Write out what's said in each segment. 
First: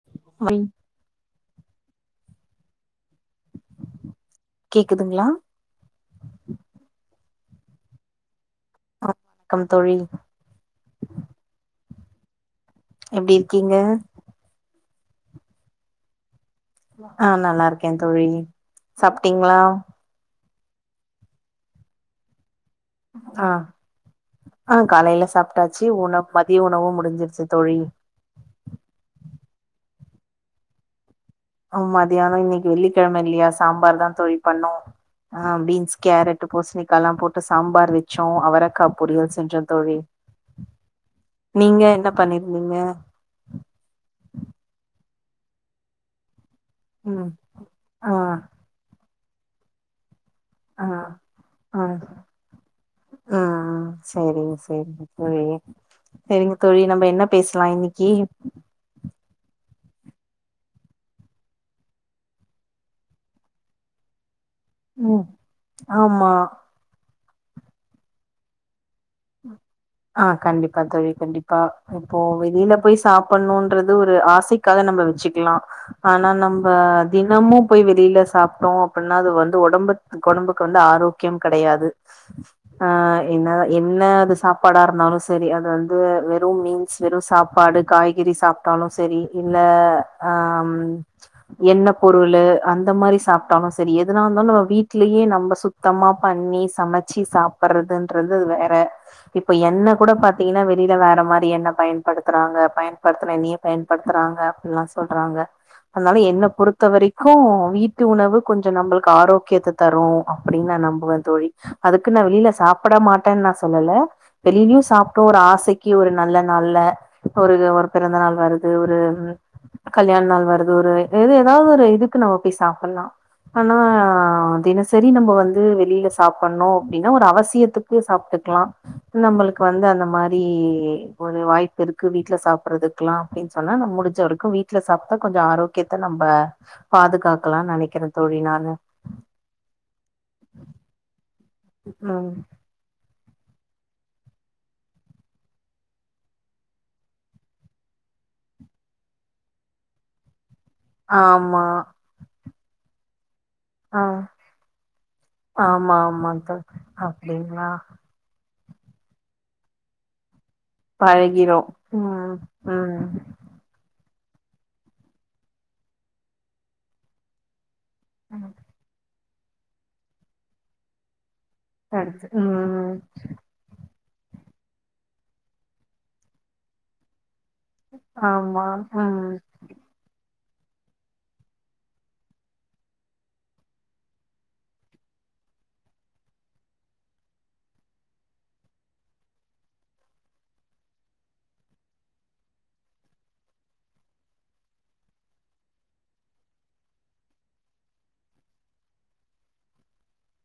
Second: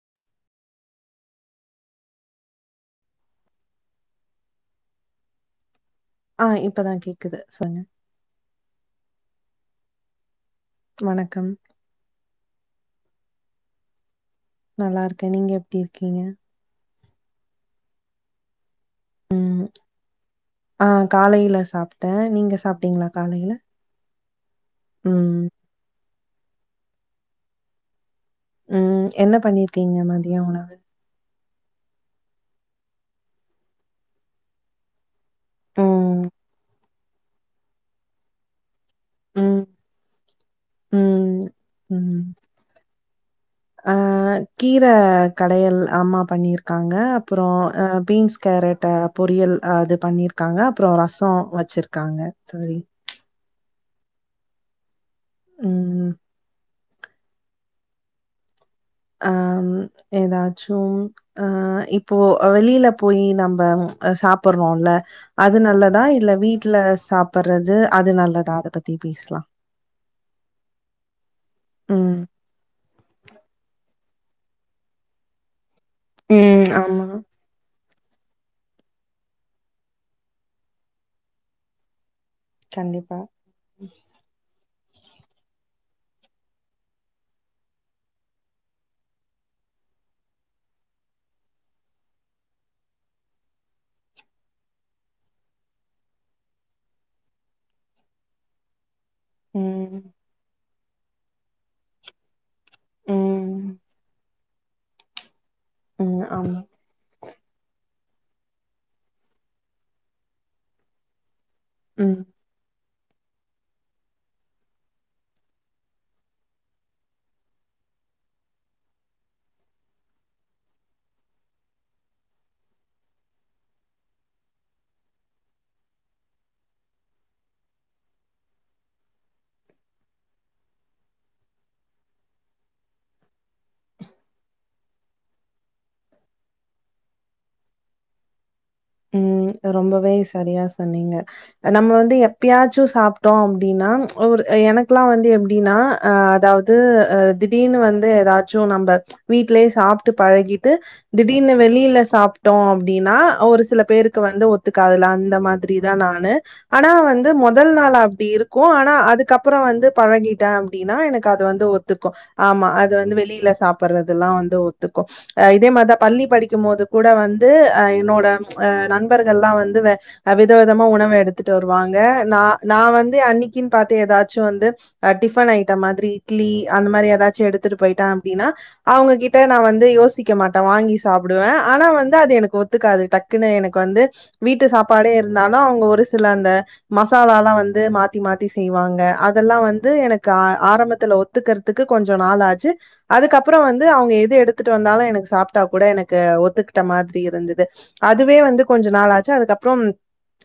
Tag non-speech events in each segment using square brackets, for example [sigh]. [unintelligible] கேக்குதுங்களா ஆ இப்போதா கேக்குது சொல்லு க்கம் தோழி வணக்கம் எப்டி இருக்கீங்க நல்லா இருக்கே நீங்க எப்டி இருக்கீங்க ஆ நல்லாருக்கே தோழி சாப்ட்டீங்களா ம் ஆ காலையில சாப்ட்டே நீங்க சாப் ஆ ஆ காலையில ம் சாப்ட்டாச்சு உணவு மதிய உணவும் முடிஞ்சிருச்சு தோழி ம் என்ன பண்ணிருக்கீங்க மதிய உணவு ஆ மதியான இன்னைக்கு வெள்ளிக்கெழம இல்லயா சாம்பார் தா தோழி பண்ணோ ஆ பீன்ஸ் ம் கேரட்டு பூசணிக்கா எல்லா போட்டு சாம்பார் வச்சோ அவரக்கா பொறியல் செஞ்சோ ம் தோழி ம் நீங்க என்ன ம் பண்ணிருந்தீங்க ஆ கீர கடையல் அம்மா பண்ணிருக் காங்க ம் அப்புற ஆ பீன்ஸ் கேரட்டு பொறியல் ஆ அது பண்ணிருக் காங்க ஆ அப்புற ரசோ ஆ வச்சிருக்காங்க தோழி ம் சேரிங்க சேரிங்க தோழி ம் சேரிங்க தோழி நம்ப என்ன பேசலா இன்னிக்கி ஆ ஏதாச்சு ஆ இப்போ வெளியில போய் நம்ப ஆ சாப்புறோம்ல ம் அது நல்லதா இல்ல ஆமா வீட்ல சாப்புறது அது நல்லதா அத ப த்தி பேசலா ஆ கண்டிப்பா தோழி கண்டிப்பா ம். இப்போ வெளியில போய் சாப் புட்ணுன்றது ஒரு ஆசைக்காக நம்ம வச்சுக்கலா ஆனா நம்ப ம். ஆமா. தினமு போய் வெளியில சாப்ட்டோ அப்டின்னா அது வந்து ஒடம்புக் ஒடம்புக்கு வந்து ஆரோக்கியம் கெடையாது ஆ கண்டிப்பா. என்னால என்ன அது சாப்பாடா இருந்தாலு செரி அது வந்து வெறு மீன்ஸ் வெறு சாப்பாடு காய்கறி சாப் ட்டாலு சரி இல்ல ஆ ம் எண்ணெ பொருளு அந்த மாரி சாப்ட்டாலு சரி எதுனா இருந்தாலு நம்ம வீட்லேயே நம்ம சுத் சுத்தமா பண்ணி சமைச்சு சாப்புறதுன்றது வேற வே இப்ப எண்ண ம். கூட பாத்தீங்கன்னா வெளியில வேற மாரி எண்ண பயன்படுத்துறாங்க பயன்படுத்துன எண்ணெயே ம். பயன்படுத்துறாங்க அப்டிலா சொல்றாங்க அதனால ம். என்ன ஆமா. பொறுத்த வரைக் கு வீட்டு உணவு கொஞ்ச நம்பளுக்கு ஆரோக்கியத்த தரு அப்டின்னு நா நம்புவ ம். அதுக்குன்னு நா வெளியில சாப்பிட மாட்டேன்னு நா சொல்லல வெளிலயு சாப்டோ ஒரு ஆசைக்கு ஒரு நல்ல நாள்ல ஒரு ஒரு பிறந்த நாள் வருது ஒரு கல்யாண நாள் வருது ஒரு எது ஏதாவது ஒரு இதுக்கு நம்ம போய் சாப்பல்லா ஆனா தினசரி நம்ம வந்து வெளியில சாப்புட்ணு அப்டினா ஒரு அவசியத்துக்கு சாப்டுக் க்லா நம்மளுக்கு வந்து அந்த மாரி ஒரு வாய்ப்பு இருக்கு வீட்ல சாப்பறதுக்குல்லா அப்டின்னு சொன்னா நம்ம முடிஞ்ச வரைக்கு வீட்ல சாப்டா கொஞ்ச ஆரோக்கியத்த நம்ப பாதுகாக்கலானு நெனைக்கிறே தோழி நானு ம் ரொம்பவே செரியா சொன்னீங்க நம்ம வந்து ம் எப்பயாச்சு சாப் டோ அப்டின்னா ஒரு எனக்கெல்லா வந்து எப்டினா அதாவது அ திடீர்னு வந்து ஏதா சோ நம்ப வீட்லயே சாப்டு பழகி திடீர்னு ஆமா வெளியில சாப்டோ அப்டின்னா ஒரு சில ஆ பேருக்கு வந்து ஒத்துக்காதுல அந்த மாதிரி தா ஆமா ஆமா நானு தோழி ஆனா வந்து அப்டிங்களா மொதல் நாளா அப்டி இருக்கு ஆனா அதுக்கப்புறோ வந்து பழகிட்டே அப்டின்னா எனக்கு அது பழகிரு வந்து ஒத்துக்கு ம் ஆமா அது ம் வந்து வெளியில சாப் படுறதெல்லா வந்து ஒத்துக்கு இதே மாரிதா பள்ளி படிக்கும் போது கூட வந்து என்னோட ம். அ நண்பர்கள்லா வந்து வ வித விதமா உணவ எடுத்து ட்டு வருவாங்க அடுத்து நா நா ம் வந்து அன்னைக் க்கின் பாத்து ஏதாச்சு வந்து டிஃபன் ஐட்ட மாரி இட்லி அந்த மாரி ஏதாச்சு எடுத் ட்டு போயிட்ட அப்டின்னா ஆமா ம் அவங்ககிட்ட நா வந்து யோசிக் வைக்க மாட்டே வாங்கி சாப்டுவே ஆனா வந்து அது எனக்கு ஒத்துக்காது டக்குன்னு எனக்கு வந்து வீட்டு சாப்பாடே இருந்தாலு அவுங்க ஒரு சில அந்த மசாலாலா வந்து மாத்தி மாத்தி செய்வாங்க அதெல்லா வந்து எனக்கு ஆ ஆரம்பத்துல ஒத் துக்கறதுக்கு கொஞ்சோ நாள் ஆச்சு அதுக்கப்பறோ வந்து அவுங்க எது எடுத்துட்டு வந்தாலு எனக்கு சாப்டா கூட எனக்கு ஒத்துக்கிட்ட மாதிரி இருந்தது அதுவே வந்து கொஞ்ச நாளாச்சு அதுக்கப்றம்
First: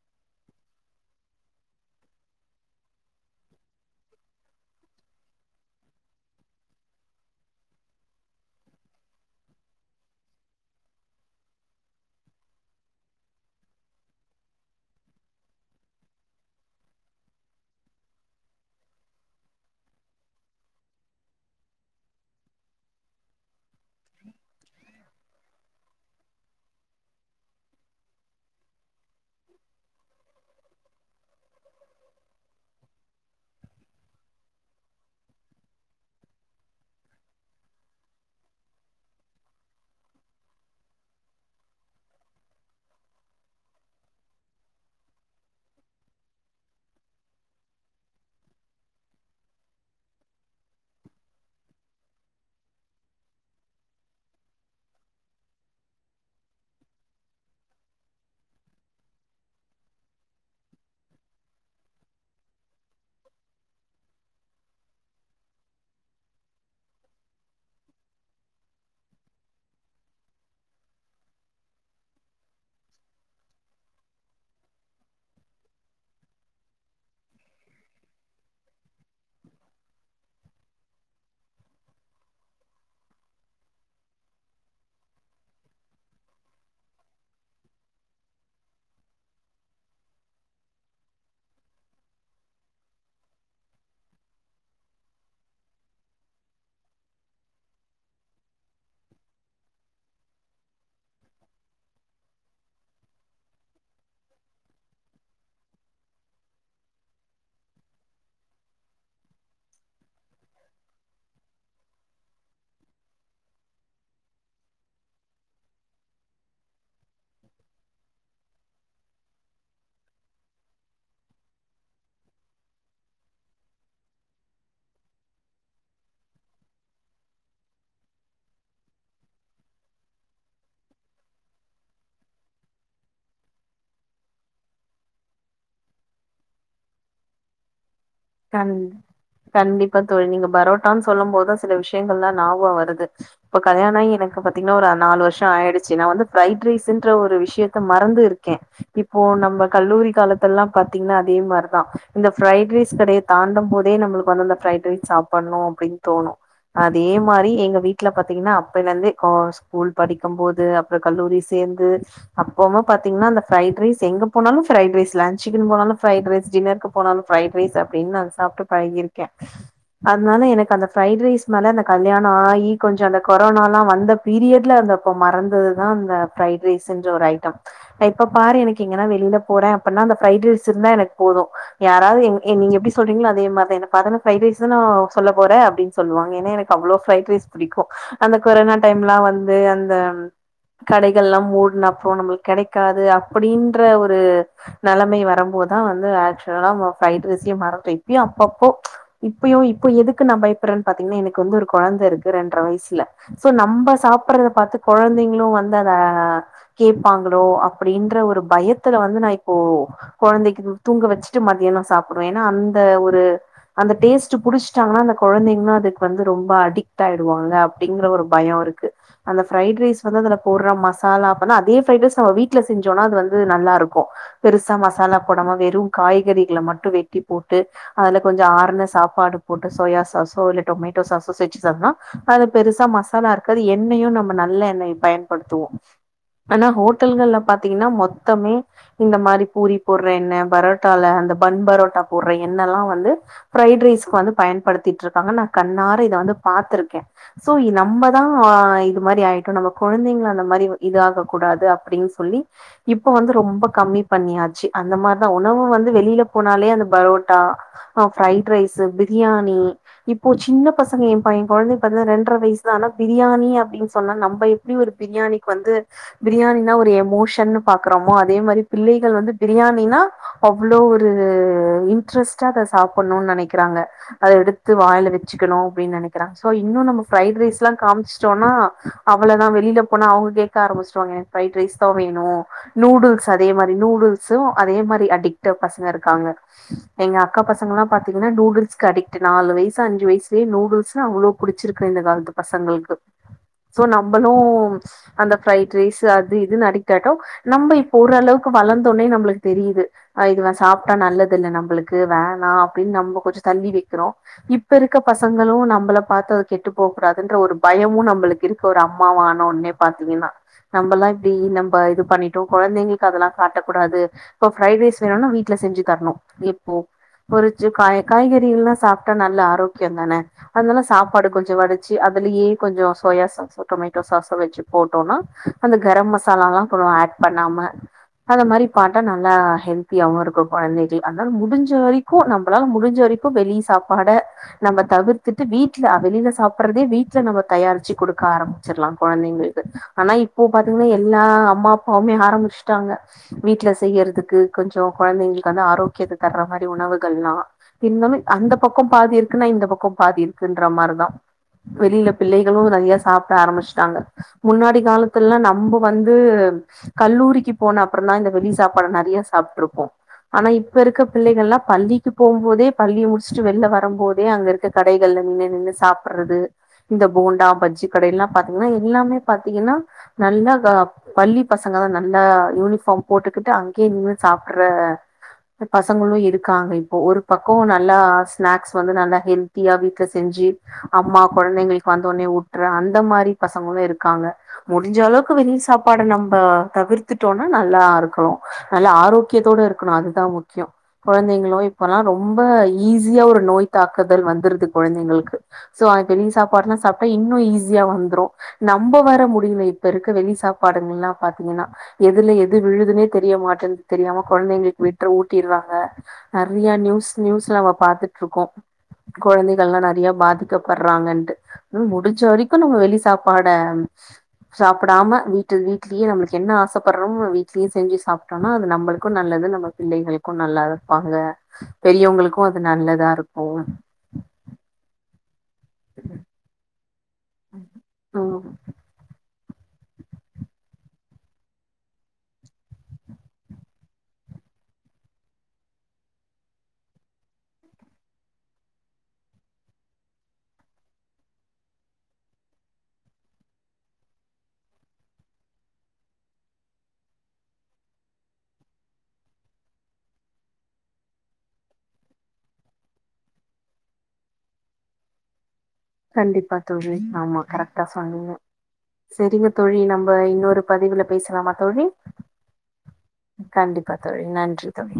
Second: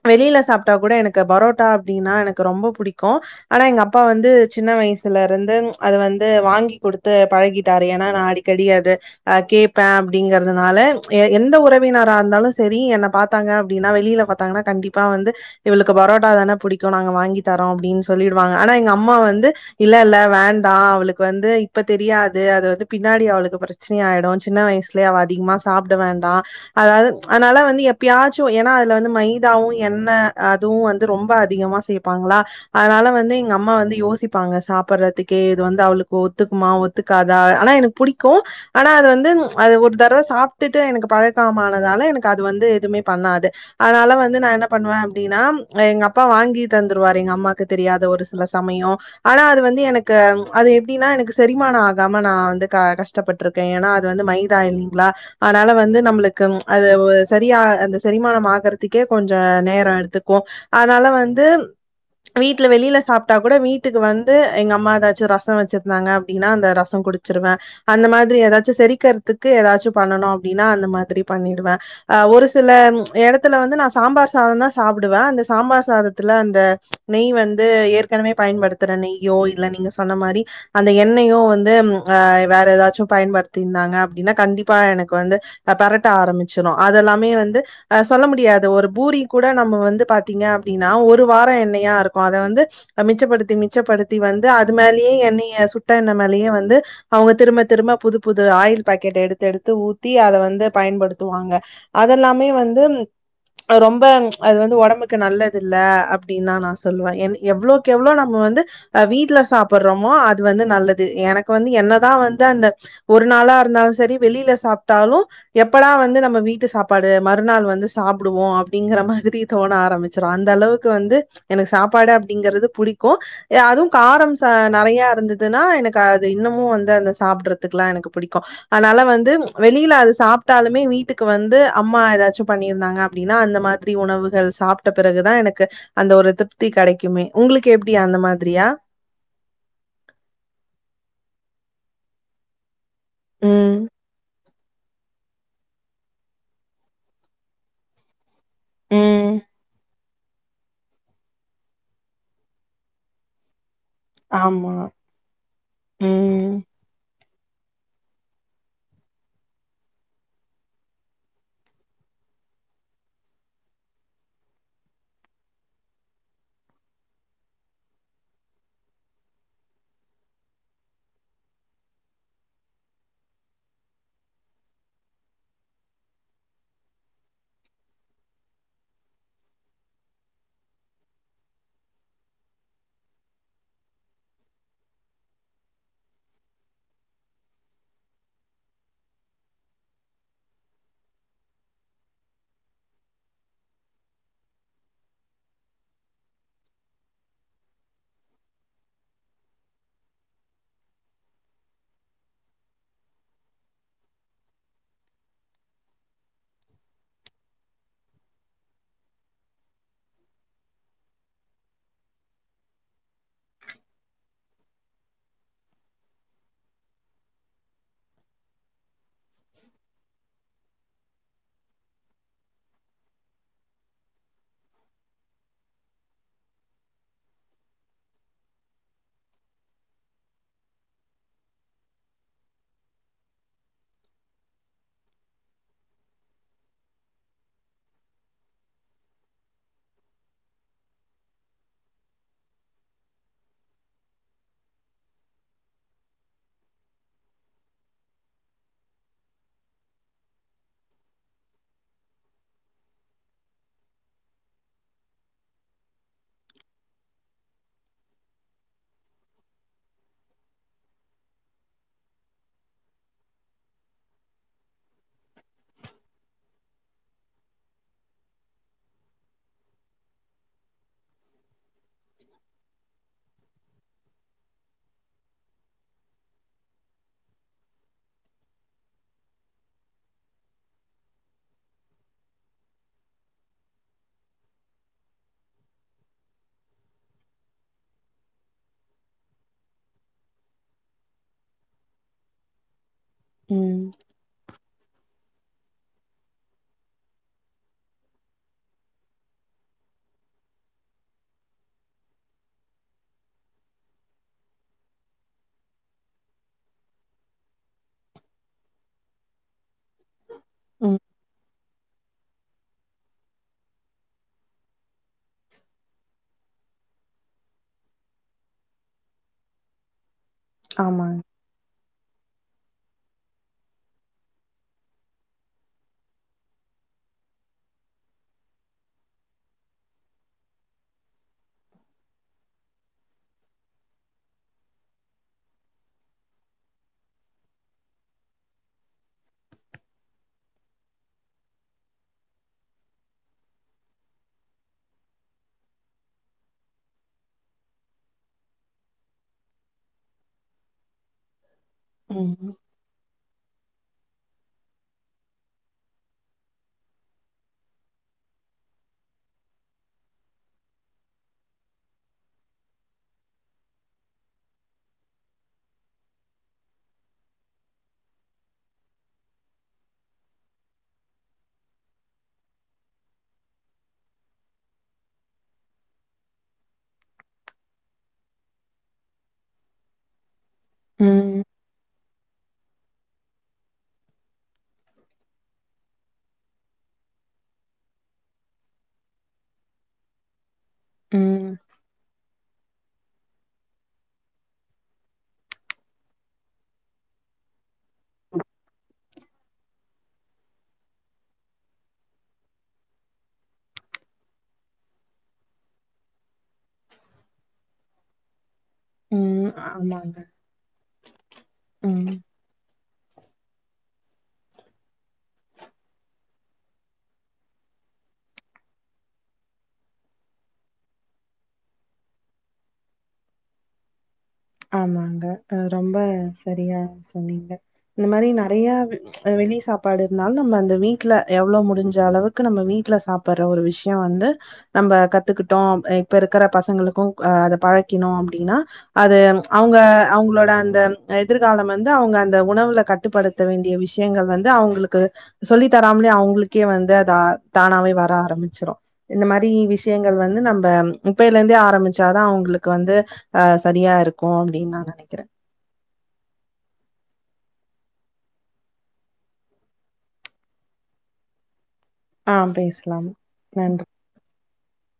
வெளில சாப்டா கூட எனக்கு பரோட்டா அப்டின்னா எனக்கு ரொம்ப புடிக்கு ஆனா எங்க அப்பா வந்து சின்ன வயசுல இருந்து அது வந்து வாங்கி குடுத்து பழகிட்டாரு ஏனா நா அடி க்கடி அது கேப்பே அப்டிங்கறதுனால எ எந்த உறவினா களா இருந்தாலு சேரி என்ன பாத்தாங்க அப்டின்னா வெளில பாத்தாங்கன்னா கண்டிப்பா வந்து இவளுக்கு பரோட்டா தான புடிக்கு நாங்க வாங்கி தரோ அப்டின்னு சொல்லிடுவாங்க ஆனா எங்க அம்மா வந்து இல்ல இல்ல வேண்டா அவளுக்கு வந்து இப்ப தெரியாது அது வந்து பின்னாடி அவளுக்கு பிரச்ச ச்னை ஆயிடு சின்ன வயசுலயே அவ அதிகமா சாப்ட வேண்டா அதாவது அதனால வந்து எப்பயாச்சு ஏனா அதுல வந்து மைதாவு எண்ணெ அதுவு வந்து ரொம்ப அதிகமா சேப் பாங்களா அதனால வந்து எங்க அம்மா வந்து யோசிப்பாங்க சாப்பறதுக்கே இது வந்து அவளுக்கு ஒத்துக்குமா ஒத் துக்காதா ஆனா எனக்கு புடிக்கு ஆனா அது வந்து அது ஒரு தடவ சாப்டுட்டு எனக்கு பழக் கமானதால எனக்கு அது வந்து எதுமே பண்ணாது அதனால வந்து நா என்ன பண்ணுவே அப்டின்னா எங்க அப்பா வாங்கி தந்துருவாரு எங்க அம்மாக்கு தெரியாத ஒரு சில சமயோ ஆனா அது வந்து எனக்கு அது எப்டின்னா எனக்கு செரிமானோ ஆகாம நா வந்து க கஷ் டப்பட்ருக்கே ஏனா அது வந்து மைதா இல்லீங்ளா அதனால வந்து நம்ளுக் கு அது செரியா ஆ அந்த செரிமானம் ஆகுறதுக்கே கொஞ்ச நேரோ எடுத்துக்கு அதனால வந்து வீட்ல வெளியில சாப்டா கூட வீட்டுக்கு வந்து எங்க அம்மா ஏதாச்சு ரசோ வச்சிருந்தாங்க அப்டின்னா அந்த ரசோ குடுச் ச்சிருவே அந்த மாதிரி ஏதாச்சு செரிக்கற்துக்கு ஏதாச்சு பண்ணணு அப்டினா அந்த மாதிரி பண்ணிடுவே அ ஒரு சில எடத்துல வந்து நா சாம்பார் சாதோ தா சாப்புடுவே அந்த சாம்பார் சாதத்துல அந்த நெய் வந்து ஏற்கனவே பயன்படுத்துற நெய்யோ இல்ல நீங்க சொன்ன மாரி அந்த எண்ணையோ வந்து ஆ வேற எதாச்சு பயன்படுத்தியிருந்தாங்க அப்படின்னா கண்டிப்பா எனக்கு வந்து அ பெரட்ட ஆரமிச்சிரு அதல்லாமே வந்து அ சொல்ல முடியாது ஒரு பூரி கூட நம்ம வந்து பாத்தீங்க அப்டின்னா ஒரு வாரோ எண்ணையா இருக்கு அத வந்து அ மிச்சப்படுத்தி மிச்சப்படுத்தி வந்து அது மேலயே எண்ணைய சுட்ட எண்ண மேலயே வந்து அவுங்க திரும்ப திரும்ப புது புது ஆயில் பேக்கெட் எடுத்து எடுத்து ஊத்தி அத வந்து பயன்படுத்துவாங்க அதல்லாமே வந்து அது ரொம்ப அது வந்து ஒடம்புக்கு நல்லது இல்ல அப்டின் தா நா சொல்லுவ என் எவ்ளோக்கு எவ்ளோ நம்ம வந்து அ வீட்ல சாப்பர்றோமோ அது வந்து நல்லது எனக்கு வந்து என்னதா வந்து அந்த ஒரு நாளா இருந்தாலு செரி வெளில சாப்ட்டாலு எப்படா வந்து நம்ம வீட்டு சாப்பாடு மறுநாள் வந்து சாப்புடுவோ அப்டிங்கற மாதிரி தோண ஆரம்பி ச்சுரு அந்த அளவுக்கு வந்து எனக்கு சாப்பாடு அப்டிங்கறது புடிக்கு ஏ அதுவு காரம் சா நறையா இருந்துதுன்னா எனக்கு அது இன்னமு வந்து அந்த சாப்ட்றதுக்குலா எனக்கு புடிக்கு அதனால வந்து வெளில அது சாப் ட்டாலுமே வீட்டுக்கு வந்து அம்மா எதாச்சு பண்ணியிருந்தாங்க அப்டின்னா அந்த மாதிரி உணவுகள் சாப்ட்ட பிறகுதா எனக்கு அந்த ஒரு திருப்தி கெடைக்குமே உங்களுக்கு எப்டி அந்த மா [unintelligible] கண்டிப்பா தோழி நீங்க பரோட்டான் சொல்லும் போது தா சில விஷயங்கள்லா ஞாபகோ வருது இப்ப ம், கல்யாணாயி எனக்கு ப திங்கனா ஒரு நாலு வருஷோ ஆயிடுச்சு நா வந்து பிரைட் ரைஸ்ன்ற ஒரு விஷயத்த மறந்து இரு க்க இப்போ ம். நம்ப கல்லூரி காலத்துல்லா பாத்திங்ன்னா அதே மார்தா இந்த பிரைட் ரைஸ் கடைய தாண்டும் போதே நம்பளுக்கு வந்து அந்த ஆமா. ப்ரைட் ரைஸ் சாப்பண்ணு அப்டின் தோணு ம், அதே மாரி எங்க வீட்ல பாத்திங்ன்னா அப்பய்லர்ந்தே கா ஸ்கூல் படிக்கும் போது அப்பறோ கல்லூரி சேந்து அப்பமு பாத்திங்ன்னா அந்த ப்ரைட் ரைஸ் எங்க போனாலு ப்ரைட் ரைஸ் லன்ஞ்க்குன்னு போனாலு பிரைட் ரைஸ் டின்னருக்கு போனாலு பிரைட் ரைஸ் அப்டின்னு நா சாப்ட்டு பழகிருக்க அதனால எனக்கு அந்த ப்ரைடு ரைஸ் மேல அந்த கல்யாண ஆயி கொஞ்சோ அந்த கொரோனாலா வந்த பீரியட்ல அந்தப்ப மறந்தது தா இந்த ப்ரைட் ரைஸ்ஸுன்ற ஒரு ஐட்டம் எப்ப பாரு எனக்கு எங்கன்னா வெளில போறே அப்பன்னா அந்த ப்ரைடு ரைஸ் இருந்தா எனக்கு போது யாராவது எங் ஏ நீங்க எப்டி சொல்றீங்களோ அதே மார் தா என்ன பாத்தன்ன ஃப்ரைட் ரைஸ் தான சொல்ல போற அப்டின் சொல்வாங்க ஏன்ன எனக்கு அவ்ளோ ஃப்ரைட் ரைஸ் புடிக்கு அந்த கொரோனா டைம்லா வந்து அந்த கடைகள்லா மூடுன அப்பறோ நம்மளுக் கெடைக்காது அப்படின்ற ஒரு நலமை வரம்போதா வந்து ஆக்சுவலா நம்ம ஃப்ரைட் ரைஸ்சயூ [unintelligible] இப்பயூ அப்பப்போ இப்பயூ இப்ப எதுக்கு நா பயப்படுறன் பாத்திங்கன்னா எனக்கு வந்து ஒரு கொழந்த இருக்கு ரெண்டர வயசுல சோ நம்ப சாப்பட்றத பாத்து கொழந்திங்ளு வந்து அத கேப்பாங்களோ அப்படின்ற ஒரு பயத்துல வந்து நா இப்போ கொழந்தைக்கு தூங்க வச்சுட்டு மத்தியானோ சாப்புடுவ ஏன்னா அந்த ஒரு அந்த டேஸ்ட்டு புடிஸ்ட்டாங்கன்னா அந்த கொழந்தைங்களு அதுக்கு வந்து ரொம்ப அடிக்ட் ஆயிடுவாங்க அப் டிங்கற ஒரு பயோ இருக்கு அந்த பிரைட் ரைஸ் வந்து அதுல போட்ற மசாலா அப்பன்னா அதே பிரைட் ரைஸ் நம்ம வீட்ல செஞ்சோன்னா அது வந்து நல்லா இருக்கு பெருசா மசாலா போடமா வெறு காய்கறிகள மட்டு வெட்டி போட்டு அதுல கொஞ்சோ ஆறுன சாப்பாடு போட்டு சோயா சாசோ இல்ல டொமேட்டோ சாசோ வெச்சு சாப்னா அது பெருசா மசாலா இருக்காது எண்ணெயூ நம்ம நல்ல எண்ணய பயன்படுத்துவோ அனா ஹோட்டல்கள்ல பாத்திங்கன்னா மொத்தமே இந்த மாரி பூரி போட்ற எண்ண பரோட்டால அந்த பன் பரோட்டா போடுற என்னல்லா வந்து பிரைட் ரைஸ்க்கு வந்து பயன்படுத்தீட்ருக்காங்க நா கண்ணார இத வந்து பாத்துருக்கே சோ இ நம்மதா இது மாரி ஆயிட்டோ நம்ம கொழந்தைங்கள அந்த மாரி இதாக கூடாது அப்டின் சொல்லி இப்ப வந்து ரொம்ப கம்மி பண்ணியாச்சு அந்த மார்தா உணவு வந்து வெளில போனாலே அந்த பரோட்டா ஆ ஃபிரைட் ரைஸ் பிரியாணி இப்போ சின்ன பசங்க என் பைய என் கொழந்தைக்கு பாத்தீங்கை ரெண்டர வயசு ஆனா பிரியாணி அப்டின்னு சொன்னா நம்ப எப் டி ஒரு பிரியாணிக்கு வந்து பிரியாணினா ஒரு எமோஷன் பாக்குறோமோ அதே மாரி பிள்ளைகள் வந்து பிரியாணினா அவ்ளோ ஒ ரு இன்ட்ரெஸ்டா அத சாப்புட்ணுனு நெனைக்கிறாங்க அத எடுத்து வாயில வச்சுக்கணு அப்டின்னு நெனைக்கிறாங்க சோ இன்னு நம்ம ஃபிரைடு ரைஸ் எல்லா காமிச்சுட்டோனா அவ்ளோதா வெளில போனா அவுங்க கேட்க ஆரம்பிச்சுடுவாங்க எனக்கு ஃப்ரைடு ரைஸ் தா வேணு நூடுல்ஸ் அதே மாரி நூடுல்ஸும் அதே மாரி அடிக்டா பசங்க இருக்காங்க எங்க அக்கா பசங்கல்லா பாத்தீங்கன்னா நூடுல்ஸ்க்கு அடிக்ட்டு நாலு வயசு அஞ்சு வயசுலே நூடுல்ஸ்னு அவ்ளோ புடிச்சிருக்கு இந்த காலத்து பசங்களுக்கு சோ ம், நம்மளு அந்த ஃபிரைடு ரைஸ் அது இதுன்னு ஆயிட்டோ நம்பி இப்ப ஒரு ஓரளவுக்கு வளந்தோனே நம்பளுக்கு தெரியுது அ இது சாப்ட்டா நல்லது இல்ல நம்பளுக்கு வேணா அப்டின்னு நம்ப கொஞ்சோ தள்ளி வக்கிறோ இப்ப இருக்க பசங்களும் நம்மள பாத்து அது கெட்டு போக்கூடாதுன்ற ஒரு பயமு நம்பளுக்கு இருக்கு ஒரு அம்மா வா ஆனோன்னே பாத்தீங்கன்னா ம். நம்பல்லா இப்டி இது பண்ணி ட்டு கொழந்தைங்களுக்கு அதெல்லா காட்டக்கூடாது இப்ப ஃபிரைடு ரைஸ் வேணும்னா வீட்ல செஞ்சு தரணு இப்போ பொரிச்சு காய் காய்கறிகள்லா சாப்ட்டா நல்ல ஆரோக்கியம்தான அதனால ஆமாங்க. சாப்பாடு கொஞ் சோ வடிச்சு அதுலயே கொஞ்சோ சோயா சாஸோ டொமேட்டோ சாஸோ வச்சு போட்டோனா அந்த கரம் மசாலால்லா கொஞ்ச ஆட் பண்ணாம அந்த மாரி போட்டா நல்லா ஹெல்தியாவு இருக் கும் கொழந்தைக்கி அதனால முடிஞ்ச வரைக்கு நம்பளால முடிஞ்ச வரைக்கு வெளி சாப்பாட நம்ம தவிர்த்துட்டு வீட்ல அ வெளில சாப்பிட்றதே வீட்ல நம்ம தயாரிச்சி குடுக்க ஆரம்பிச்சிட்லா கொழந்தைங்களுக்கு ஆனா இப்போ பாத்தீங்கன்னா எல்லா அம்மா அப்பாவுமே ஆரம்பிச்சுட்டாங்க வீட்ல செய்யறதுக்கு கொஞ்சோ கொழந்தைங்களுக்கு வந்து ஆரோக்கியத்த தர்ற மாரி உணவுகள்லா இன்னோன்னு அந்த பக்கோ பாதி இருக்குன்னா இந்த பக்கோ பாதி இருக்குன்ற மாரிதா வெளியில ம், பிள்ளைகளு நறைய சாப்ட ஆரம்பிச்சிட்டாங்க முன்னாடி காலத்துலலா நம்ப வந்து கல்லூரிக்கு போன அப்பறம்தா இந்த வெளி சாப்பாட நறைய சாப்பிட்ருக்கோ ஆனா இப்ப இருக்க பிள்ளைகள்லா பள்ளிக்கு போகும்போதே பள்ளி முடிச்சுட்டு வெளில வரும்போதே அங்க இருக்க கடைகள்ல நின்னு நின்னு சாப்புட்றது இந்த போண்டா பஜ்ஜி கடைலா பாத்தீங்கனா எல்லாமே பாத்தீங்கனா நல்லா க பள்ளி பசங்கதா நல்லா யூனிஃபார்ம் போட்டுக்கிட்டு அங்கேயே நின்னு சாப் புட்ற பசங்களு இருக்காங்க இப்போ ஒரு பக்கோ நல்லா ஸ்நாக்ஸ் வந்து நல்லா ஹெல்தியா வீட்ல செஞ்சி அம்மா ம், கொழந்தைங்களுக்கு வந்த ஒடனே ஊட்டுற அந்த மாரி பசங்களு இருக்காங்க முடிஞ்ச அளவுக்கு வெளி சாப்பாட நம்ப தவிர்த்துட்டோனா நல்லா இருக்கு நல்லா ஆரோக் கியத்தோட இருக்கணு அதுதா முக்கியம் ம், கொழந்தைங்களு இப்பல்லா ரொம்ப ஈஸியா ஒரு நோய் தாக்குதல் வந்துருது கொழந்தைங்களுக்கு சோ அது வெளிய சாப்பாடுலா சாப்ட்டா இன்னு ஈஸியா வந்துரு நம்ப வேற முடியல இப்ப இருக்க வெளி சாப்பாடுங்கல்லா பாத்தீங்கனா எதுல எது விழுதுன்னே தெரிய மாட்டேங்குது தெரியாம கொழந்தைங்களுக்கு வீட்ல ஊட்டிடுவாங்க நெறைய நியூஸ் நியூஸ்ல நம்ம பாத்துட்டு இருக்கோ ம். கொழந்தைகள்லா நெறைய ஆமாங்க. பாதி க்க பட்றாங்கன்ட்டு, ம், முடிஞ்ச்ச வரைக்கு நம்ப வெளி சாப்பாட சாப்பிடாம வீட்ல வீட்லயே நம்பளுக்கு என்ன ஆசப்பட்றமோ வீ்ட்லயே செஞ்சு சாப்ட்டோனா அது நம் பளுக்கு நல்லது நம்ம பிள்ளைகளுக்கு நல்லா இருப்பாங்க பெரியவங்களுக்கு அது நல்லதா இருக்கு ஆமாங்க ரொம்ப சரியா சொன்னீங்க இந்த மாரி ம் நொறயா வெளி சாப்பாடு இருந்தாலு நம்ம அந்த வீட்ல எவ்ளோ முடிஞ்ச அளவுக்கு நம்ம வீட்ல சாப்பற்ற ஒரு விஷியோ வந்து நம்ப கத்துக்கிட்டோ இப்ப இருக்க பசங்களுக்கு பழக்கினோ அப்டின்னா அது அவங்க அவங்களோட அந்த எதிர்காலம் வந்து அவங்க அந்த உணவுல கட்டுப்படுத்த வேண்டிய விஷ் விஷயங்கள் வந்து அவங்களுக்கு சொல்லி தராமலே அவ்ங்களுக்கே வந்து அது தானாவே வர ஆரம்பிச்சிரு இந்த மாரி விஷியங்கள் வந்து நம்ப இப்பையல இருந்தே ஆரம்பிச்சாதா அவ்ங்குளுக்கு வந்து ஆ சரியா இருக்கு அப்டின் நா நெனைக்கிறே கண்டிப்பா தோழி ஆமா கரெக்ட்டா சொன்னீங்க செரிங்க தோழி நம்ம இன்னொரு பதிவுல பேசலாமா தோழி ஆ பேசலாம் நன்றி கண்டிப்பா நன்றி தோழி